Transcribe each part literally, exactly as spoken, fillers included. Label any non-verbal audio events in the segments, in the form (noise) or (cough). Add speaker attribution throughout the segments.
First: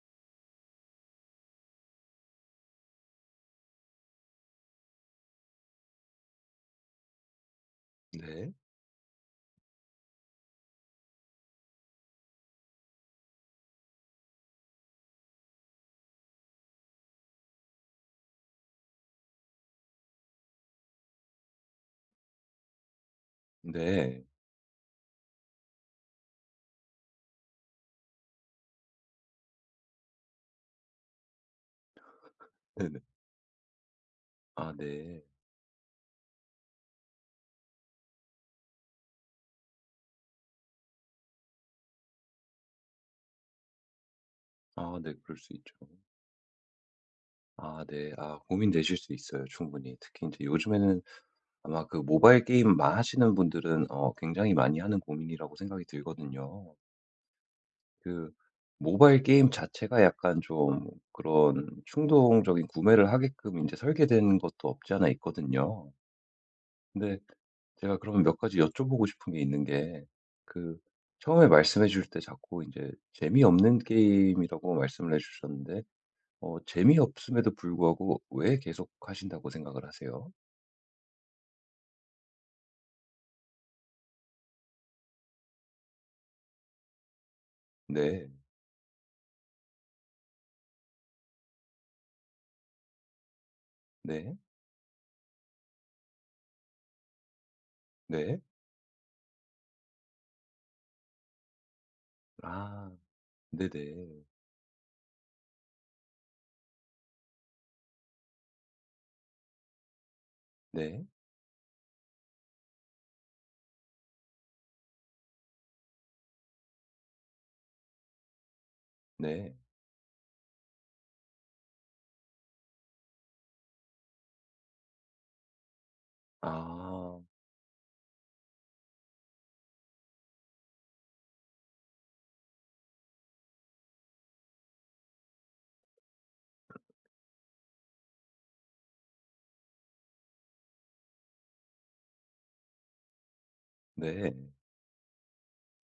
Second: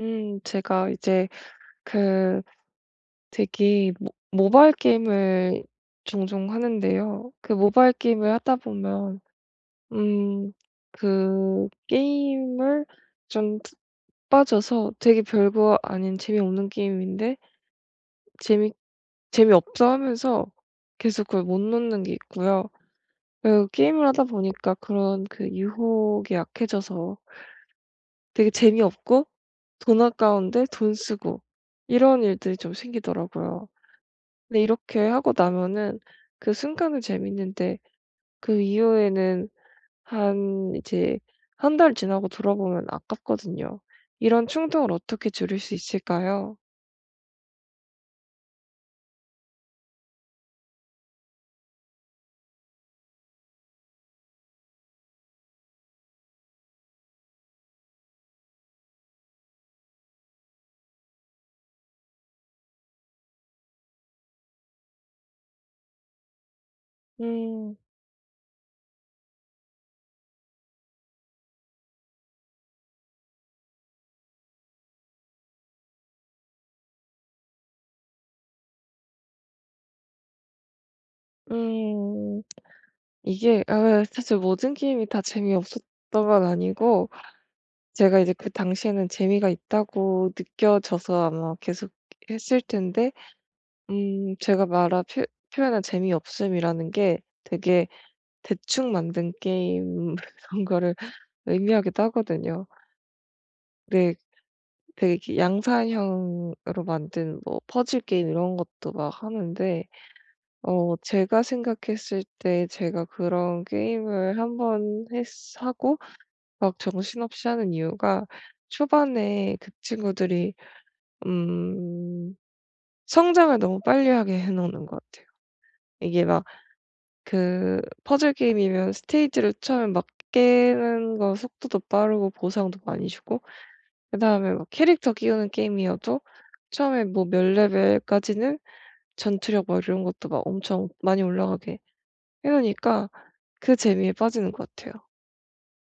Speaker 1: 음 제가 이제 그 되게 모 모바일 게임을 종종 하는데요. 그 모바일 게임을
Speaker 2: 네.
Speaker 1: 하다 보면 음 그 게임을 좀 푹 빠져서 되게 별거 아닌 재미없는 게임인데 재미 재미없어 하면서 계속 그걸 못 놓는 게 있고요. 그 게임을
Speaker 2: 네.
Speaker 1: 하다 보니까 그런 그 유혹이 약해져서 되게 재미없고, 돈 아까운데 돈 쓰고 이런 일들이 좀
Speaker 2: 네네.
Speaker 1: 생기더라고요. 근데
Speaker 2: 아
Speaker 1: 이렇게
Speaker 2: 네.
Speaker 1: 하고 나면은 그 순간은 재밌는데, 그 이후에는 한 이제 한 달 지나고 돌아보면 아깝거든요. 이런 충동을
Speaker 2: 아 네.
Speaker 1: 어떻게
Speaker 2: 그럴 수
Speaker 1: 줄일 수
Speaker 2: 있죠.
Speaker 1: 있을까요?
Speaker 2: 아 네. 아 고민되실 수 있어요 충분히. 특히 이제 요즘에는 아마 그 모바일 게임만 하시는 분들은 어 굉장히 많이 하는 고민이라고 생각이 들거든요. 그 모바일 게임 자체가 약간 좀 그런 충동적인 구매를 하게끔 이제 설계된 것도 없지 않아 있거든요. 근데
Speaker 1: 음.
Speaker 2: 제가 그러면 몇 가지 여쭤보고 싶은 게 있는 게 그 처음에 말씀해 주실 때 자꾸 이제 재미없는 게임이라고 말씀을 해 주셨는데 어 재미없음에도 불구하고 왜 계속 하신다고 생각을 하세요?
Speaker 1: 음. 이게, 아 사실 모든 게임이 다 재미없었던 건 아니고, 제가
Speaker 2: 네.
Speaker 1: 이제 그 당시에는 재미가 있다고 느껴져서 아마 계속 했을 텐데,
Speaker 2: 네.
Speaker 1: 음 제가 말한 표 표현한 재미없음이라는 게 되게
Speaker 2: 네.
Speaker 1: 대충 만든 게임 (laughs) 그런 거를 의미하기도 하거든요.
Speaker 2: 아. 네네.
Speaker 1: 근데 되게 이렇게 양산형으로 만든 뭐 퍼즐 게임 이런 것도 막 하는데, 어
Speaker 2: 네.
Speaker 1: 제가 생각했을 때 제가 그런 게임을 한번 했 하고 막 정신없이 하는 이유가,
Speaker 2: 네.
Speaker 1: 초반에 그 친구들이 음 성장을 너무 빨리 하게 해 놓는 것 같아요. 이게 막
Speaker 2: 아.
Speaker 1: 그 퍼즐 게임이면 스테이지를 처음에 막 깨는 거 속도도 빠르고 보상도 많이 주고, 그다음에 막 캐릭터 키우는 게임이어도 처음에 뭐 몇 레벨까지는 전투력 막 이런 것도 막 엄청 많이 올라가게 해 놓으니까 그 재미에
Speaker 2: 네.
Speaker 1: 빠지는 것 같아요.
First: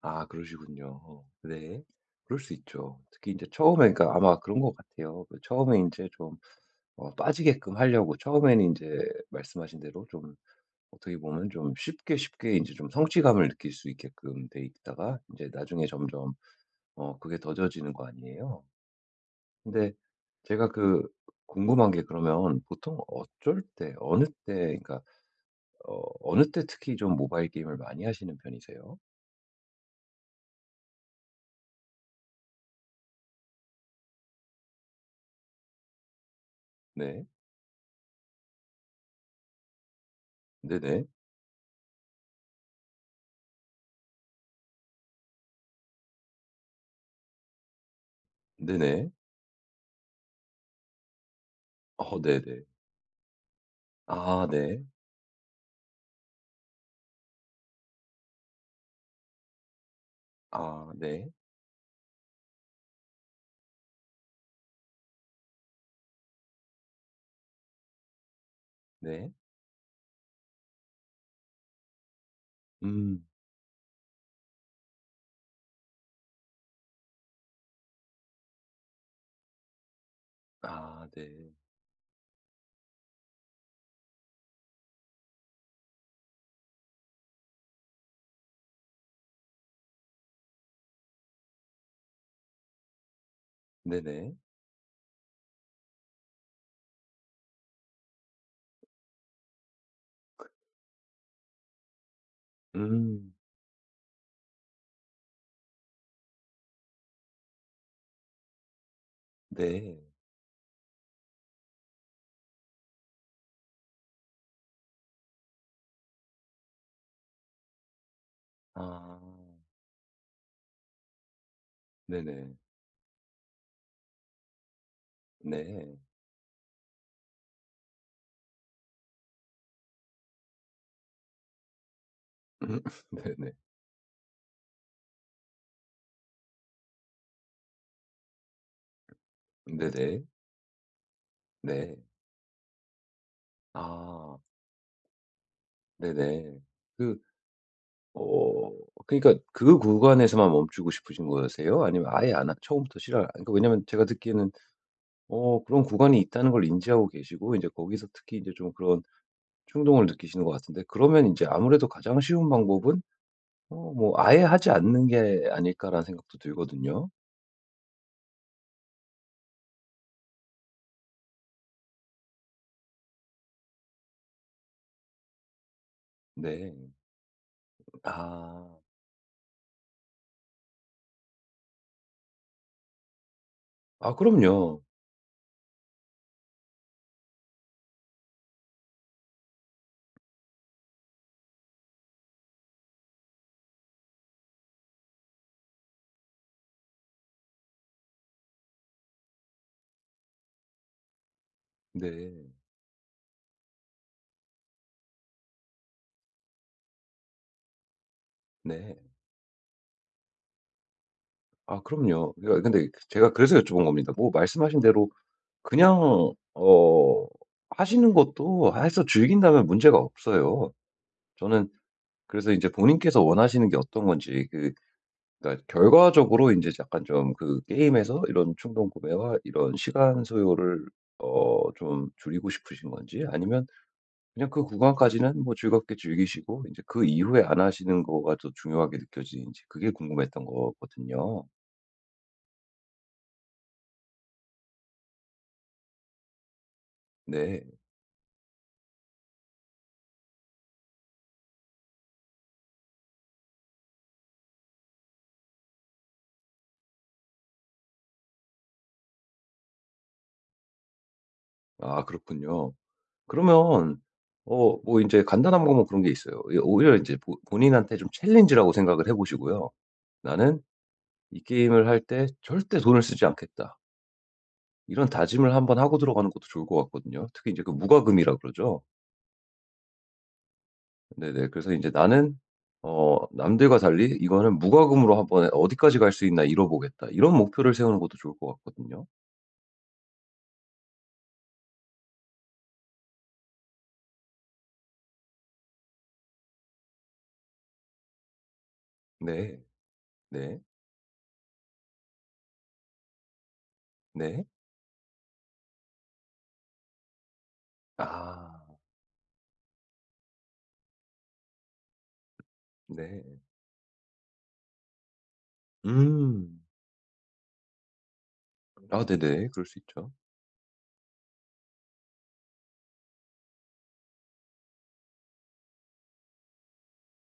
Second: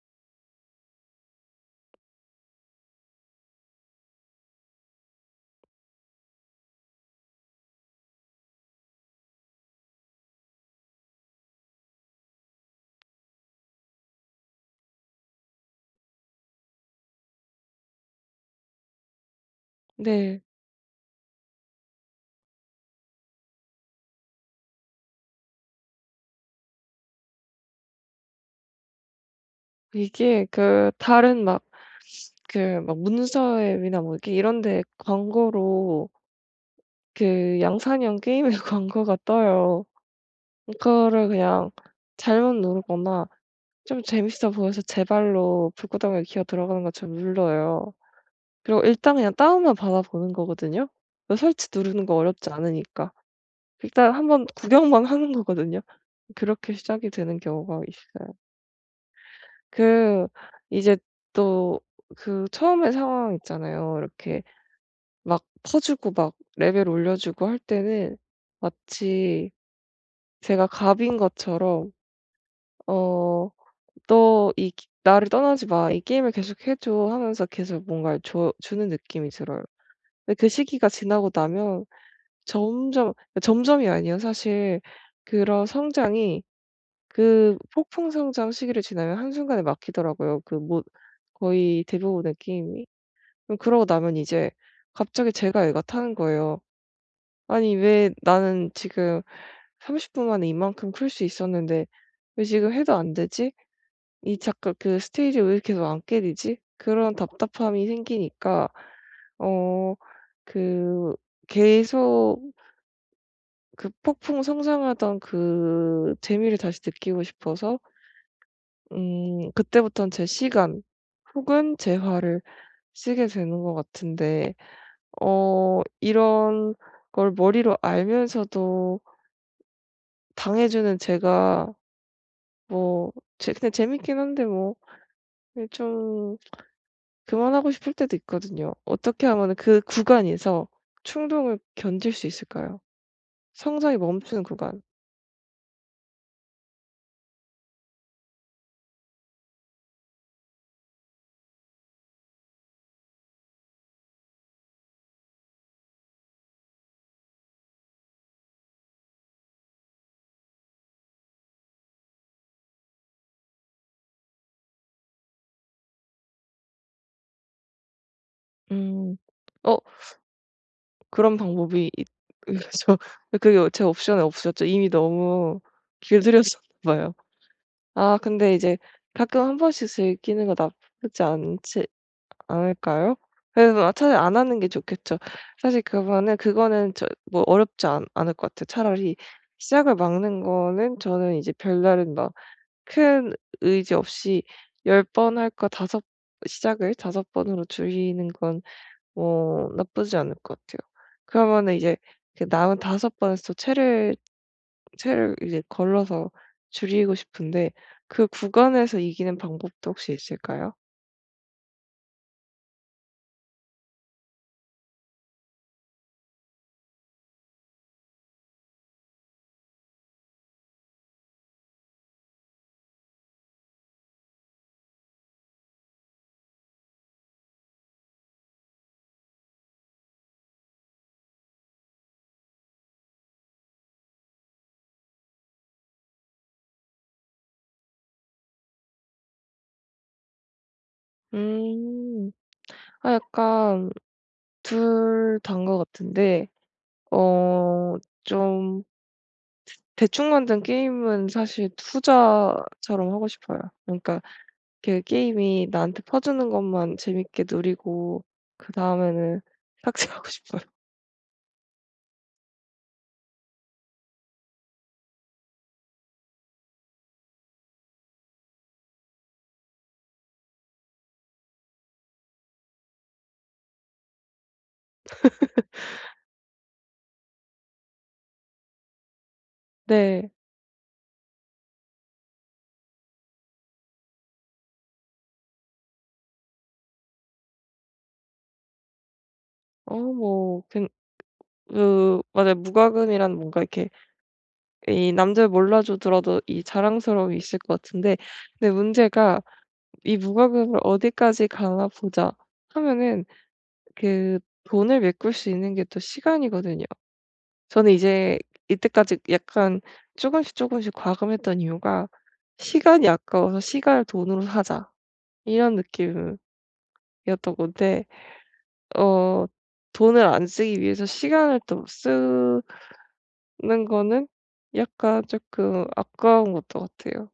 Speaker 2: 아 그러시군요. 네. 그럴 수 있죠. 특히 이제 처음에 그러니까 아마 그런 것 같아요. 그 처음에 이제 좀 어 빠지게끔 하려고 처음에는 이제 말씀하신 대로 좀 어떻게 보면 좀 쉽게 쉽게 이제 좀 성취감을 느낄 수 있게끔 돼 있다가 이제 나중에 점점 어 그게 더뎌지는 거 아니에요. 근데
Speaker 1: 네.
Speaker 2: 제가 그 궁금한 게 그러면 보통 어쩔 때 어느 때 그러니까 어 어느 때 특히 좀 모바일 게임을 많이 하시는 편이세요?
Speaker 1: 이게, 그 다른 막 그 막 문서 앱이나 뭐 이렇게 이런 데 광고로
Speaker 2: 네.
Speaker 1: 그 양산형 게임의 (laughs) 광고가 떠요.
Speaker 2: 네네.
Speaker 1: 그거를 그냥 잘못 누르거나 좀 재밌어 보여서 제 발로 불구덩이에 기어 들어가는 것처럼 눌러요. 그리고
Speaker 2: 네네.
Speaker 1: 일단 그냥 다운만 받아 보는 거거든요. 그 설치 누르는 거
Speaker 2: 어
Speaker 1: 어렵지
Speaker 2: 네네.
Speaker 1: 않으니까. 일단 한번
Speaker 2: 아 네.
Speaker 1: 구경만 (laughs) 하는 거거든요. 그렇게 시작이 되는 경우가 있어요. 그
Speaker 2: 아
Speaker 1: 이제
Speaker 2: 네.
Speaker 1: 또 그 처음에 상황 있잖아요. 이렇게 막 퍼주고 막 레벨 올려주고 할 때는
Speaker 2: 네.
Speaker 1: 마치 제가 갑인 것처럼
Speaker 2: 음.
Speaker 1: 어 "너 이 나를 떠나지 마. 이 게임을 계속해 줘." 하면서 계속 뭔가를 줘 주는 느낌이 들어요. 근데 그 시기가
Speaker 2: 아
Speaker 1: 지나고
Speaker 2: 네.
Speaker 1: 나면 점점, 점점이 아니에요. 사실 그런 성장이, 그 폭풍 성장 시기를 지나면 한순간에 막히더라고요, 그 뭐 거의 대부분의 게임이. 그럼 그러고 나면
Speaker 2: 네네.
Speaker 1: 이제 갑자기 제가 애가 타는 거예요. 아니 왜 나는 지금 삼십 분 만에 이만큼 클 수 있었는데 왜 지금 해도 안
Speaker 2: 음.
Speaker 1: 되지? 이 자꾸 그 스테이지 왜 계속 안 깨지지? 그런 답답함이 생기니까 어
Speaker 2: 네.
Speaker 1: 그 계속 그 폭풍 성장하던 그 재미를 다시 느끼고 싶어서
Speaker 2: 아.
Speaker 1: 음 그때부터는 제 시간 혹은 재화를
Speaker 2: 네네.
Speaker 1: 쓰게 되는 것 같은데,
Speaker 2: 네.
Speaker 1: 어
Speaker 2: 네.
Speaker 1: 이런 걸 머리로 알면서도 당해 주는 제가
Speaker 2: 음.
Speaker 1: 뭐,
Speaker 2: (laughs) 네네.
Speaker 1: 제 그냥 재밌긴 한데 뭐 예 좀 그만하고 싶을 때도 있거든요. 어떻게 하면은 그
Speaker 2: 네네.
Speaker 1: 구간에서 충동을
Speaker 2: 네.
Speaker 1: 견딜 수 있을까요? 성장이
Speaker 2: 아
Speaker 1: 멈추는 구간.
Speaker 2: 네네. 그 어 그러니까 그 구간에서만 멈추고 싶으신 거세요? 아니면 아예 안 하 처음부터 싫어 그러니까 왜냐면 제가 듣기에는 어 그런 구간이 있다는 걸 인지하고 계시고 이제 거기서 특히 이제 좀 그런 충동을 느끼시는 것 같은데 그러면 이제 아무래도 가장 쉬운 방법은 어 뭐 '아예 하지 않는 게 아닐까.'라는 생각도 들거든요.
Speaker 1: 음. 어 그런 방법이 있 그래서 그게 제 옵션에 없었죠. 이미 너무 길들여졌나
Speaker 2: 네.
Speaker 1: 봐요. 아 근데 이제
Speaker 2: 아.
Speaker 1: 가끔 한 번씩 즐기는 거 나쁘지 않지 않을까요? 그래서 아
Speaker 2: 아
Speaker 1: 차라리 안 하는 게
Speaker 2: 그럼요.
Speaker 1: 좋겠죠. 사실 그거는 그거는 저 뭐 어렵지 않 않을 것 같아요. 차라리 시작을 막는 거는, 저는 이제 별다른 막 큰 의지 없이 열 번 할거섯 시작을 다섯 번으로 줄이는 건 어 나쁘지 않을 것 같아요. 그러면은 이제
Speaker 2: 네.
Speaker 1: 그 남은 다섯 번에서 또 채를 채를 이제 걸러서 줄이고 싶은데, 그
Speaker 2: 네.
Speaker 1: 구간에서 이기는 방법도 혹시 있을까요?
Speaker 2: 아 그럼요. 그러니까 근데 제가 그래서 여쭤본 겁니다. 뭐 말씀하신 대로 그냥 어 하시는 것도 해서 즐긴다면 문제가 없어요. 저는 그래서 이제 본인께서 원하시는 게 어떤 건지 그 그러니까 결과적으로 이제 약간 좀 그 게임에서 이런 충동 구매와 이런 시간 소요를 어 좀 줄이고 싶으신 건지 아니면 그냥 그 구간까지는 뭐 즐겁게 즐기시고 이제 그 이후에 안 하시는 거가 더 중요하게 느껴지는지 그게 궁금했던 거거든요.
Speaker 1: 음. 아 약간 둘 다인 것 같은데,
Speaker 2: 네.
Speaker 1: 어 좀 대충 만든 게임은 사실 투자처럼 하고 싶어요. 그러니까 그 게임이 나한테 퍼주는 것만 재밌게 누리고 그다음에는 삭제하고 (laughs) 싶어요.
Speaker 2: 아 그렇군요. 그러면 어 뭐 인제 간단한 방법 뭐 그런 게 있어요. 이 오히려 인제 보 본인한테 좀 챌린지라고 생각을 해 보시고요. '나는 이 게임을 할 때 절대 돈을 쓰지 않겠다.' 이런 다짐을 한번 하고 들어가는 것도 좋을 것 같거든요. 특히 인제 그 무과금이라 그러죠.
Speaker 1: 네.
Speaker 2: 네네. 그래서 인제 '나는 어 남들과 달리 이거는 무과금으로 한번 어디까지 갈 수 있나 이뤄 보겠다.' 이런 목표를 세우는 것도 좋을 것 같거든요.
Speaker 1: 어뭐 그 맞아요. 무과금이란 뭔가 이렇게 이 남들 몰라줘 들어도 이 자랑스러움이 있을 것 같은데, 근데 문제가,
Speaker 2: 네.
Speaker 1: 이
Speaker 2: 네.
Speaker 1: 무과금을 어디까지 가나 보자 하면은 그
Speaker 2: 네.
Speaker 1: 돈을 메꿀 수 있는 게 또 시간이거든요. 저는 이제
Speaker 2: 아.
Speaker 1: 이때까지 약간 조금씩 조금씩 과금했던 이유가 '시간이
Speaker 2: 네.
Speaker 1: 아까워서 시간을 돈으로 사자.' 이런 느낌이었던
Speaker 2: 음.
Speaker 1: 건데,
Speaker 2: 아
Speaker 1: 어
Speaker 2: 네네. 그럴 수 있죠.
Speaker 1: 돈을 안 쓰기 위해서 시간을 또쓰 는 거는 약간 조금 아까운 것도 같아요.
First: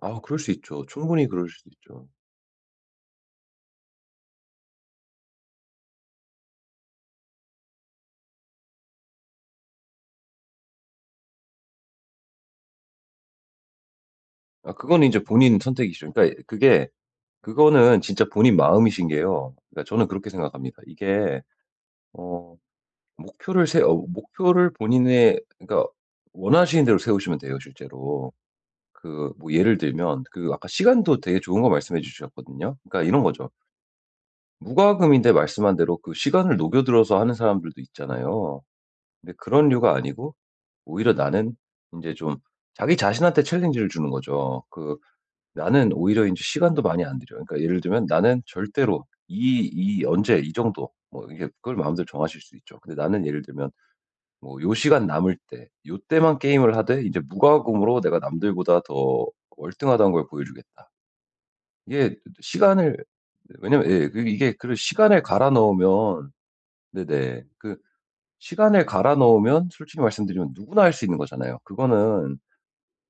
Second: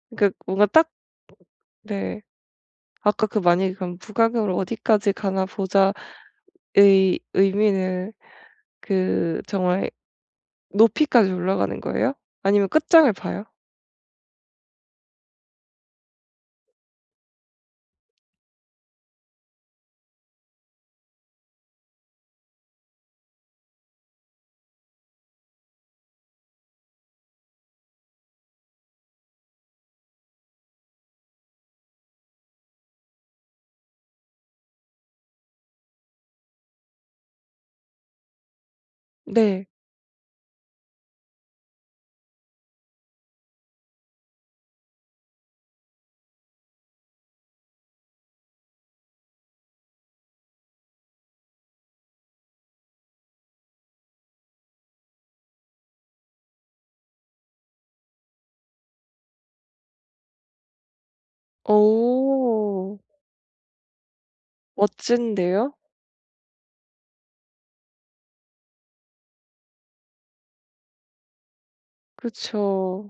Speaker 2: 아
Speaker 1: 그러니까
Speaker 2: 그럴 수
Speaker 1: 뭔가
Speaker 2: 있죠.
Speaker 1: 딱,
Speaker 2: 충분히 그럴 수도 있죠.
Speaker 1: 네. 아까 그 만약에 그럼 '부가격으로 어디까지 가나 보자.'의 의미는 그 정말 높이까지 올라가는 거예요? 아니면 끝장을 봐요?
Speaker 2: 아 그거는 제 본인 선택이시죠. 그러니까 그게 그거는 진짜 본인 마음이신 게요. 그러니까 저는 그렇게 생각합니다. 이게 어 목표를 세 어, 목표를 본인의 그러니까 원하시는 대로 세우시면 돼요 실제로. 그 뭐 예를 들면 그 아까 시간도 되게 좋은 거 말씀해 주셨거든요. 그러니까 이런 거죠. 무과금인데 말씀한 대로 그 시간을 녹여들어서 하는 사람들도 있잖아요. 근데
Speaker 1: 네.
Speaker 2: 그런 류가 아니고 오히려 나는 이제 좀 자기 자신한테 챌린지를 주는 거죠. 그 나는 오히려 이제 시간도 많이 안 들여 그러니까 예를 들면 나는 절대로 이, 이 언제 이 정도 뭐 이게 그걸 마음대로 정하실 수 있죠. 근데 나는 예를 들면 뭐 요 시간 남을 때 요때만 게임을 하되 이제 무과금으로 내가 남들보다 더 월등하다는 걸 보여주겠다. 이게 시간을
Speaker 1: 오
Speaker 2: 왜냐면 예 그 이게 그 시간을 갈아
Speaker 1: 멋진데요?
Speaker 2: 넣으면 네네. 그 시간을 갈아 넣으면 솔직히 말씀드리면 누구나 할 수 있는 거잖아요. 그거는
Speaker 1: 그쵸.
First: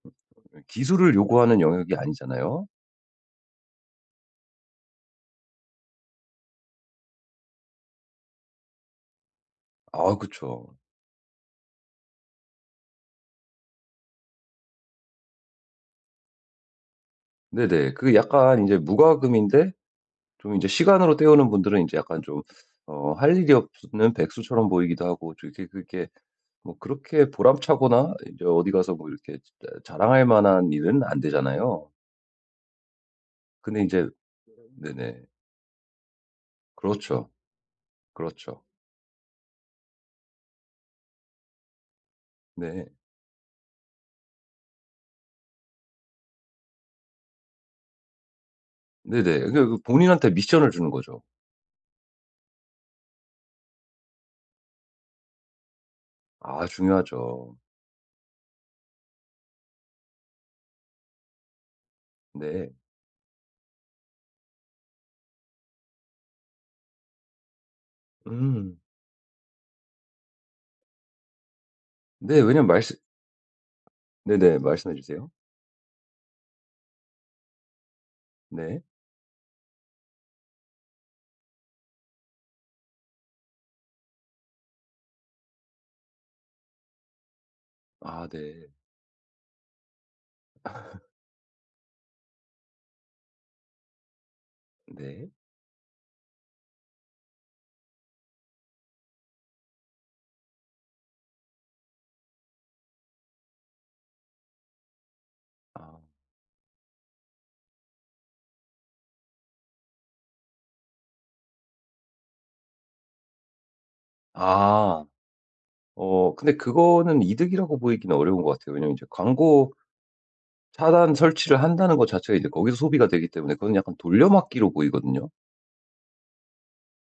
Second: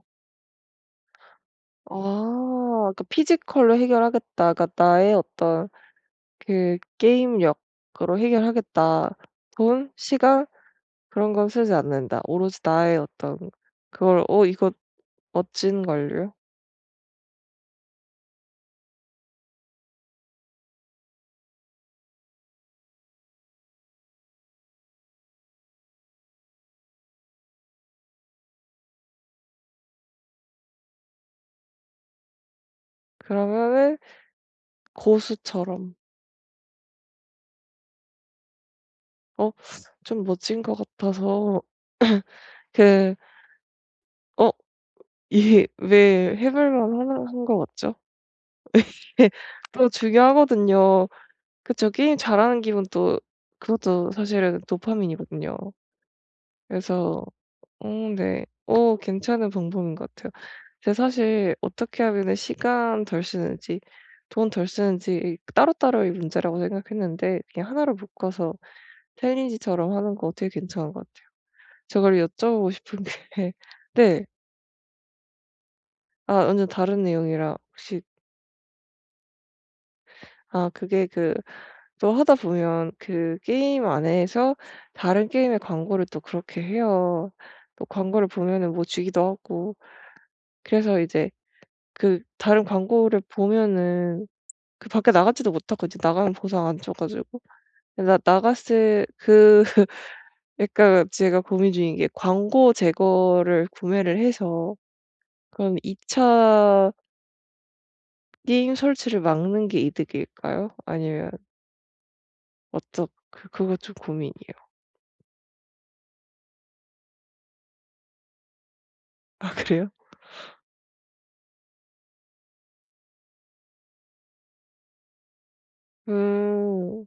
Speaker 2: 기술을 요구하는 영역이 아니잖아요.
Speaker 1: 아. 그 '피지컬로 해결하겠다.' 그러니까 '나의 어떤 그 게임력으로 해결하겠다.' 돈,
Speaker 2: 아
Speaker 1: 시간
Speaker 2: 그쵸.
Speaker 1: 그런 건 쓰지 않는다. 오로지 나의 어떤 그걸 '어 이거 멋진 걸요.'
Speaker 2: 네네. 그게 약간 이제 무과금인데 좀 이제 시간으로 때우는 분들은 이제 약간 좀 어 할 일이 없는 백수처럼 보이기도 하고 좀 이렇게 그렇게 뭐 그렇게 보람차거나 이제 어디 가서 뭐 이렇게 자랑할 만한 일은 안 되잖아요. 근데 이
Speaker 1: 그러면은
Speaker 2: 제 네네.
Speaker 1: 고수처럼
Speaker 2: 그렇죠. 그렇죠.
Speaker 1: '어 좀 멋진 것 같아서
Speaker 2: 네.
Speaker 1: 그 어 이 (laughs) 왜 해볼만 하나 한 것 같죠?'
Speaker 2: 네네.
Speaker 1: 이게
Speaker 2: 그러니까 그
Speaker 1: 또
Speaker 2: 본인한테 미션을 주는
Speaker 1: 중요하거든요.
Speaker 2: 거죠.
Speaker 1: 그쵸. 게임 잘하는 기분, 또 그것도 사실은 도파민이거든요.
Speaker 2: 아
Speaker 1: 그래서
Speaker 2: 중요하죠.
Speaker 1: 어 네. 어 괜찮은 방법인 것 같아요. 근데 사실 어떻게 하면은
Speaker 2: 네.
Speaker 1: 시간 덜 쓰는지 돈 덜 쓰는지 따로따로의 문제라고 생각했는데, 그냥 하나로 묶어서
Speaker 2: 음.
Speaker 1: 챌린지처럼 하는 거 되게 괜찮은 것 같아요. 저걸
Speaker 2: 네. 왜냐면
Speaker 1: 여쭤보고
Speaker 2: 말씀
Speaker 1: 싶은 게 (laughs) 네.
Speaker 2: 네네. 말씀해 주세요.
Speaker 1: 아 완전 다른 내용이라 혹시,
Speaker 2: 네.
Speaker 1: 아 그게, 그 또 하다 보면 그 게임 안에서 다른 게임의 광고를 또 그렇게 해요. 또 광고를
Speaker 2: 아 네.
Speaker 1: 보면은 뭐 주기도 하고, 그래서 이제 그 다른 광고를 보면은 그 밖에
Speaker 2: 네.
Speaker 1: 나가지도 못하고 이제 나가면 보상 안 줘 가지고. 나 나갔을 그 (laughs) 약간 제가 고민 중인 게, 광고 제거를 구매를 해서 그럼 2
Speaker 2: 아.
Speaker 1: 차 게임 설치를 막는 게 이득일까요? 아니면 어떻 그 그거 좀 고민이에요.
Speaker 2: 아. 어 근데 그거는 이득이라고 보이기는 어려운 것 같아요. 왜냐면 이제
Speaker 1: (laughs) 아
Speaker 2: 광고
Speaker 1: 그래요?
Speaker 2: 차단 설치를 한다는 것 자체가 이제 거기서 소비가 되기 때문에 그건 약간 돌려막기로 보이거든요.
Speaker 1: 음.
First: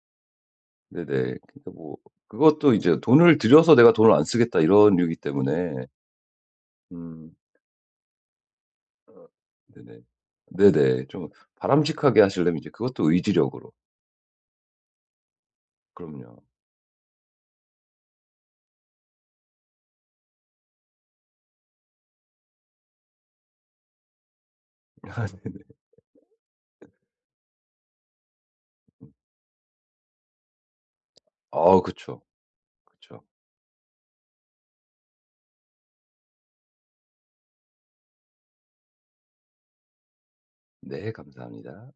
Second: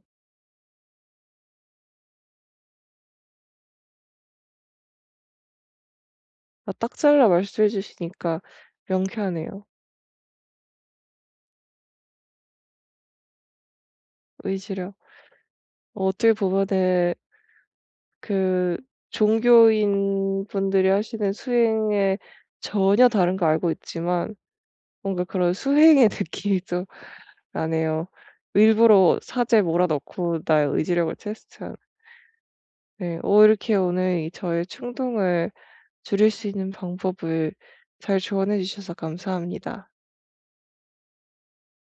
Speaker 2: 네네. 그러니까 뭐 그것도 이제 돈을 들여서 내가 돈을 안 쓰겠다 이런 류이기 때문에
Speaker 1: 아 딱 잘라
Speaker 2: 음
Speaker 1: 말씀해 주시니까 명쾌하네요.
Speaker 2: 네네. 네네. 좀 바람직하게 하시려면 이제 그것도 의지력으로.
Speaker 1: 의지력. 어, 어떻게
Speaker 2: 그럼요.
Speaker 1: 보면은 그 종교인 분들이 하시는 수행에, 전혀 다른 거 알고 있지만
Speaker 2: (laughs)
Speaker 1: 뭔가 그런
Speaker 2: 아
Speaker 1: 수행의 (laughs) 느낌이 좀 나네요. 일부러 사제에 몰아넣고 나의 의지력을 테스트하는.
Speaker 2: 아 그쵸.
Speaker 1: 네.
Speaker 2: 그쵸.
Speaker 1: 오 이렇게 오늘 이 저의 충동을 줄일 수 있는 방법을 잘 조언해 주셔서 감사합니다.
Speaker 2: 네, 감사합니다.